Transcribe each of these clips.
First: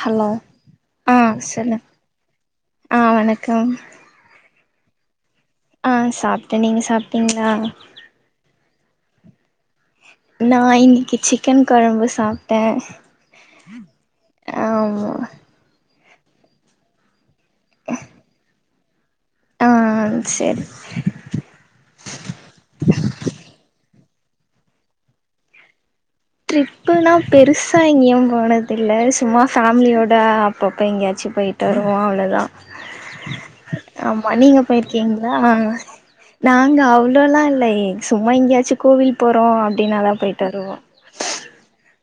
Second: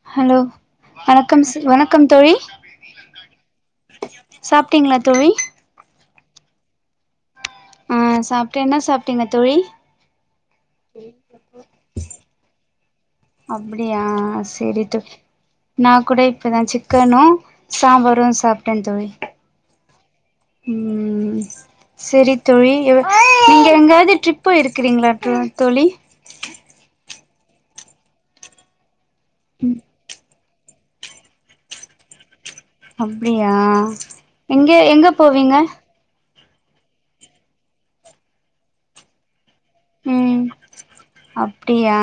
hello ஆ வணக்கம் சி சொல்லு வணக்கம் தோழி ஆ வணக்கம் சாப்பிட்டீங்களா தோழி ஆ சாப்ட்ட நீங்க சாப்புட்டீங்களா ஆ சாப்ட்ட என்ன சாப்பிட்டீங்க தோழி நா இன்னிக்கு சிக்கன் குழம்பு சாப்ட்ட அப்டியா சரி தோழி நா கூட இப்பதா சிக்கனு சாம்பாரும் சாப்ட்ட தோழி ஆ செரி ம் சரி தோழி எ நீங்க எங்காவது ட்ரிப் போயிருக்கீங்களா தோழி ட்ரிப்புனா பெருசா எங்கயும் போனதில்ல சும்மா ஃபேமிலியோட அப் அப்ப அப்ப எங்கயாச்சு போயிட்டு வருவோ அவ்ளோதா அப்டியா ஆமா நீங்க எங்க எங்க போயிருக்கீங்களா போவீங்க நாங்க அவ்ளோலா இல்ல சும்மா எங்கயாச்சு கோவில் போறோ அப்டின்ன தா ம் போயிட்டு வருவோ அப்டியா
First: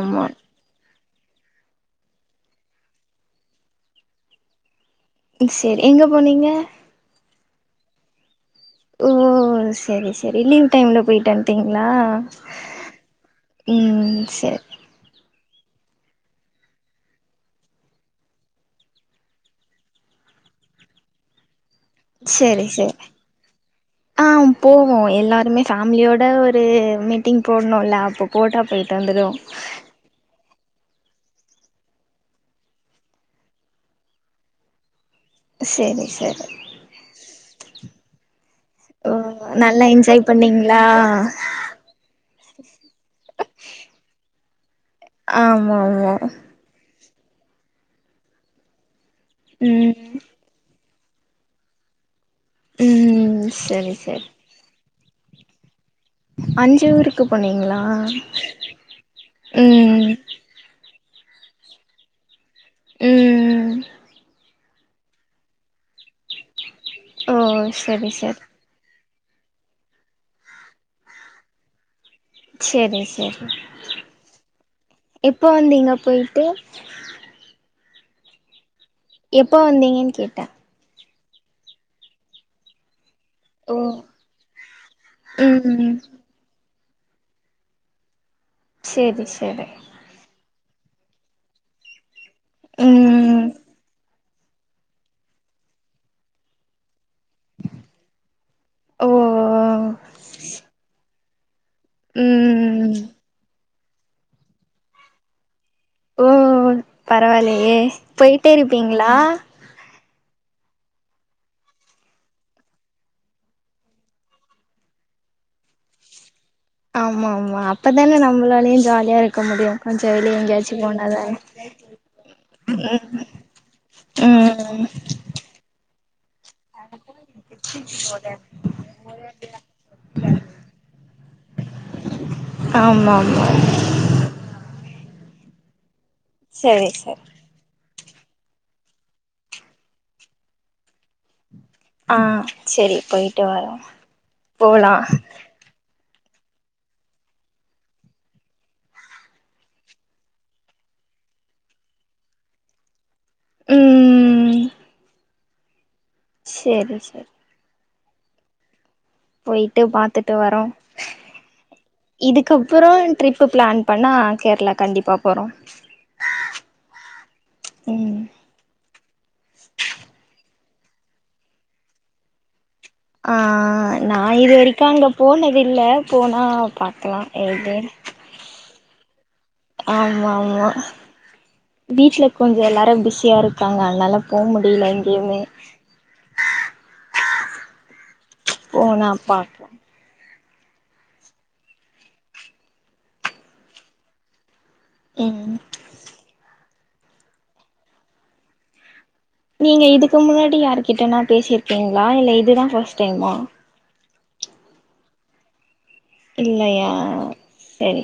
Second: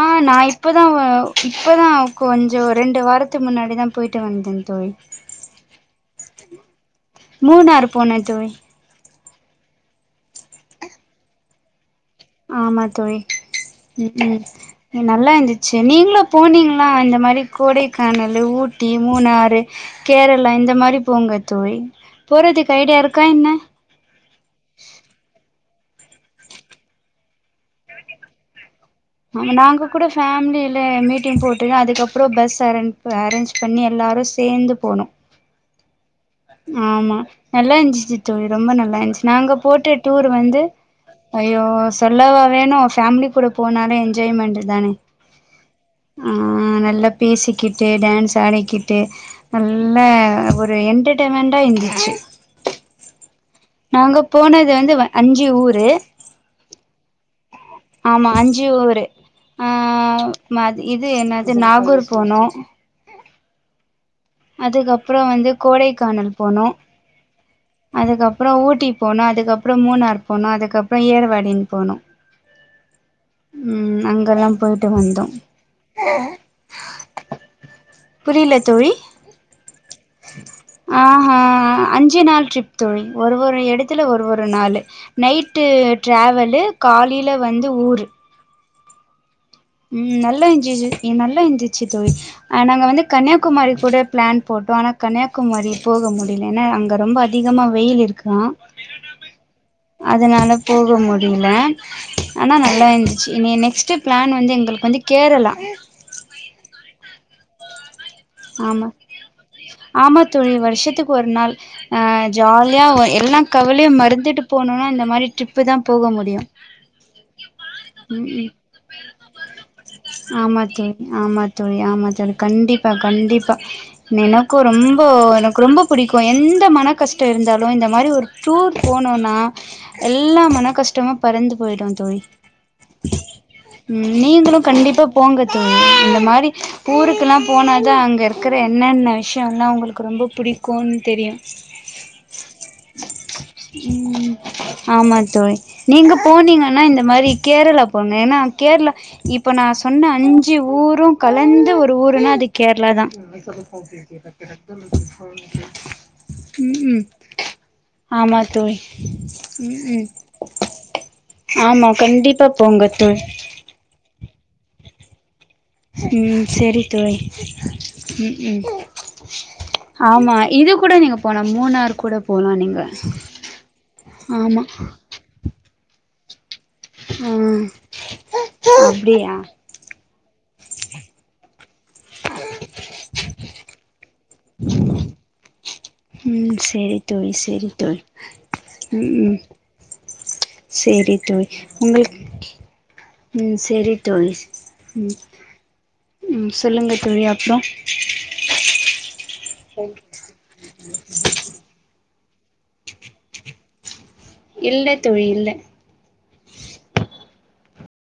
ஆ நா இப் இப்போ தா ஓ இப்போ தா கொஞ்ச ரெண்டு வாரத்துக்கு முன்னாடி தா போயிட்டு வந்த தோழி ம் சேரி எங்க போனீங்க மூணாறு போன தோழி ஓ சேரி சேரி லீவ் டைம்ல போய்ட்டு வந்துட்டீங்களா ஆமா தோழி ம் ம் சேரி நல்லா இருந்துச்சி நீங்களு போனீங்களா இந்த மாரி கோடைக்கானலு ஊட்டி மூணாறு கேரளா இந்த மாரி போங்க தோழி சேரி போறதுக்கு சேர் ஐடியா இருக்கா என்ன ஆ போவோ எல்லாருமே ஃபேமிலியோட ஒரு மீட்டிங் போட்ணோல்ல அப்போ போட்டா போயிட்வந்துரு ஆமா நாங்கோ க கூட ஃபேமலில மீட்டிங் போட்டு அதுக்கப்பறம் பஸ் அர அரேஞ் பண்ணி எல்லாரு சேந்து போனோ சேரி சேரி ஆமா நல்லா இருஞ்சிச்சி தோழி ரொம்ப நல்லா ஓ இருச்சி நாங்க நல்லா போட்ட என்ஜாய் டூரு வந்து பண்ணீங்களா ஐயோ சொல்லவா வேணு ஃபேமிலி கூட போனாலே என்ஜாய்மெண்ட்டு தானே ஆமா ஆமா ம் நல்லா பேசிக்கிட்டு டான்ஸ் ஆடிக்கிட்டு நல்லா ம் ஒரு அ ஒரு என்டேர் மென்ட்டா இந்துச்சி ம் சரி நாங்க சரி போனது வந்து வ அஞ்சி ஊரு அஞ்சி ஊருக்கு போனீங்ளா ஆமா மா இது என்னது நாகூர் போனோ ம் அதுக்கப்றோ வந்து கோடைக்கானல் போனோ ஓ சரி சரி அதுக்கப்றோ ஊட்டி போனோ அதுக்கப்றோ மூணார் போனோ அதுக்கப்றோ ஏர்வாடிங் போனோ சரி சரி ம் அங்கல்லா போயிட்டு வந்தோ எப்போ வந்தீங்க போயிட்டு புரில தோழி எப்ப வந்தீங்கன் ஆ ஆ அஞ்சி நாள் ட்ரிப் தோழி ஒரு ஒரு ஓ எடத்துல ஒரு ஒரு நாளு நைட்டு ம் ட்ராவலு காலில வந்து ஊரு சேரி சேரி ம் நல்லா இஞ்சிது நல்லா இந்துச்சி தோழி அ நாங்க வந்து ம் கன்னியாகுமாரி கூட பிளான் போட்டோ ஆனா கன்னியாகுமாரி போக முடில என்னா அங்க ரொம்ப அதி அதிகமா வெயில் இருக்கா ஓ அதனால போக முடில ம் ம் நல்லா இந்துச்சி இனி நெஸ்ட்டு பிளான் வந்து எங்களுக்கு வந்து கேரளா ஓ ஓ பரவால்லியே போயிட்டே ஆமா இருப்பீங்ளா ஆமா தோழி வருஷத்துக்கு ஒரு நாள் அ ஜாலியா எல்லா கவலையு மறுத்துட்டு போனுன்னா இந்த மாரி ட்ரிப்பு தா போக முடியு ஆமா ஆமா அப்பதானே நம்மளாலயு ஜாலியா இருக்க முடியு கொஞ்சோ வெளிய ஆமா எங்கயாச்சும் தோழி போனாதான ஆமா தோழி ஆமா தோழி கண்டிப்பா கண்டிப்பா நெனக்கோ ம் ரொம்போ எனக்கு ரொம்போ புடிக்கு எந் எந்த மன கஷ்டோ இருந்தாலு இந்த மாரி ஒரு டூர் போனுன்னா எல்லா மன கஷ்டமு பறந்து போயிடு தோழி ஆமா ஆமா ம் நீங்களும் கண்டிப்பா போங்க தோழி இந்த மாரி சரி சரி ஊருக்குல்லா போனாதா அங்க இருக்கற என்னென்ன விஷயோல்லா உங்களுக்கு ரொம்போ புடிக்கோன் தெரியு ஆ சேரி போயிட்டு வரோ போலா ஆமா தோழி நீங்க போனீங்கன்னா இந்த மாரி கேரளா போங்க ஏனா கேரளா இப்ப நா சொன்ன அஞ்சு ஊரு கலந்த ஒரு ஊருன்னா அது கேரளா தா ம் ம் சரி ம் சரி ஆமா தோழி ம் போய்ட்டு ம் பாத்துட்டு வரோ ஆமா கண்டிப்பா போங்க இதுக்கப்புறோ தோழி ட்ரிப்பு பிளான் பண்ண கேரளா கண்டிப்பா போறோ ம் செரி தோழி ம் ம் ஆமா இது கூட நீங்க போல மூணார் கூட போலா நீங்க அ நா இது ஆமா வரைக்கு அங்க போனது இல்ல போனா பாக்கலா ஆ எது அப்டியா ஆமாமா வீட்ல கொஞ்சோ எல்லாரு பிஸியா இருக்காங்க அதனால போ முடில எங்கெய்மே ம் செரி தோழி செரி தோழி போனா ம் பாக்கலா செரி தோழி உங்ளுக் ம் செரி தோழி ம், ம் சொல்லுங்க தோழி அப்றோ நீங்க இதுக்கு முன்னாடி யாருகிட்டனா பேசிருக்கீங்களா இல்ல இதுதா ஃபஸ்ட் டைமா இல்ல தோழி இல்ல இல்லையா செரி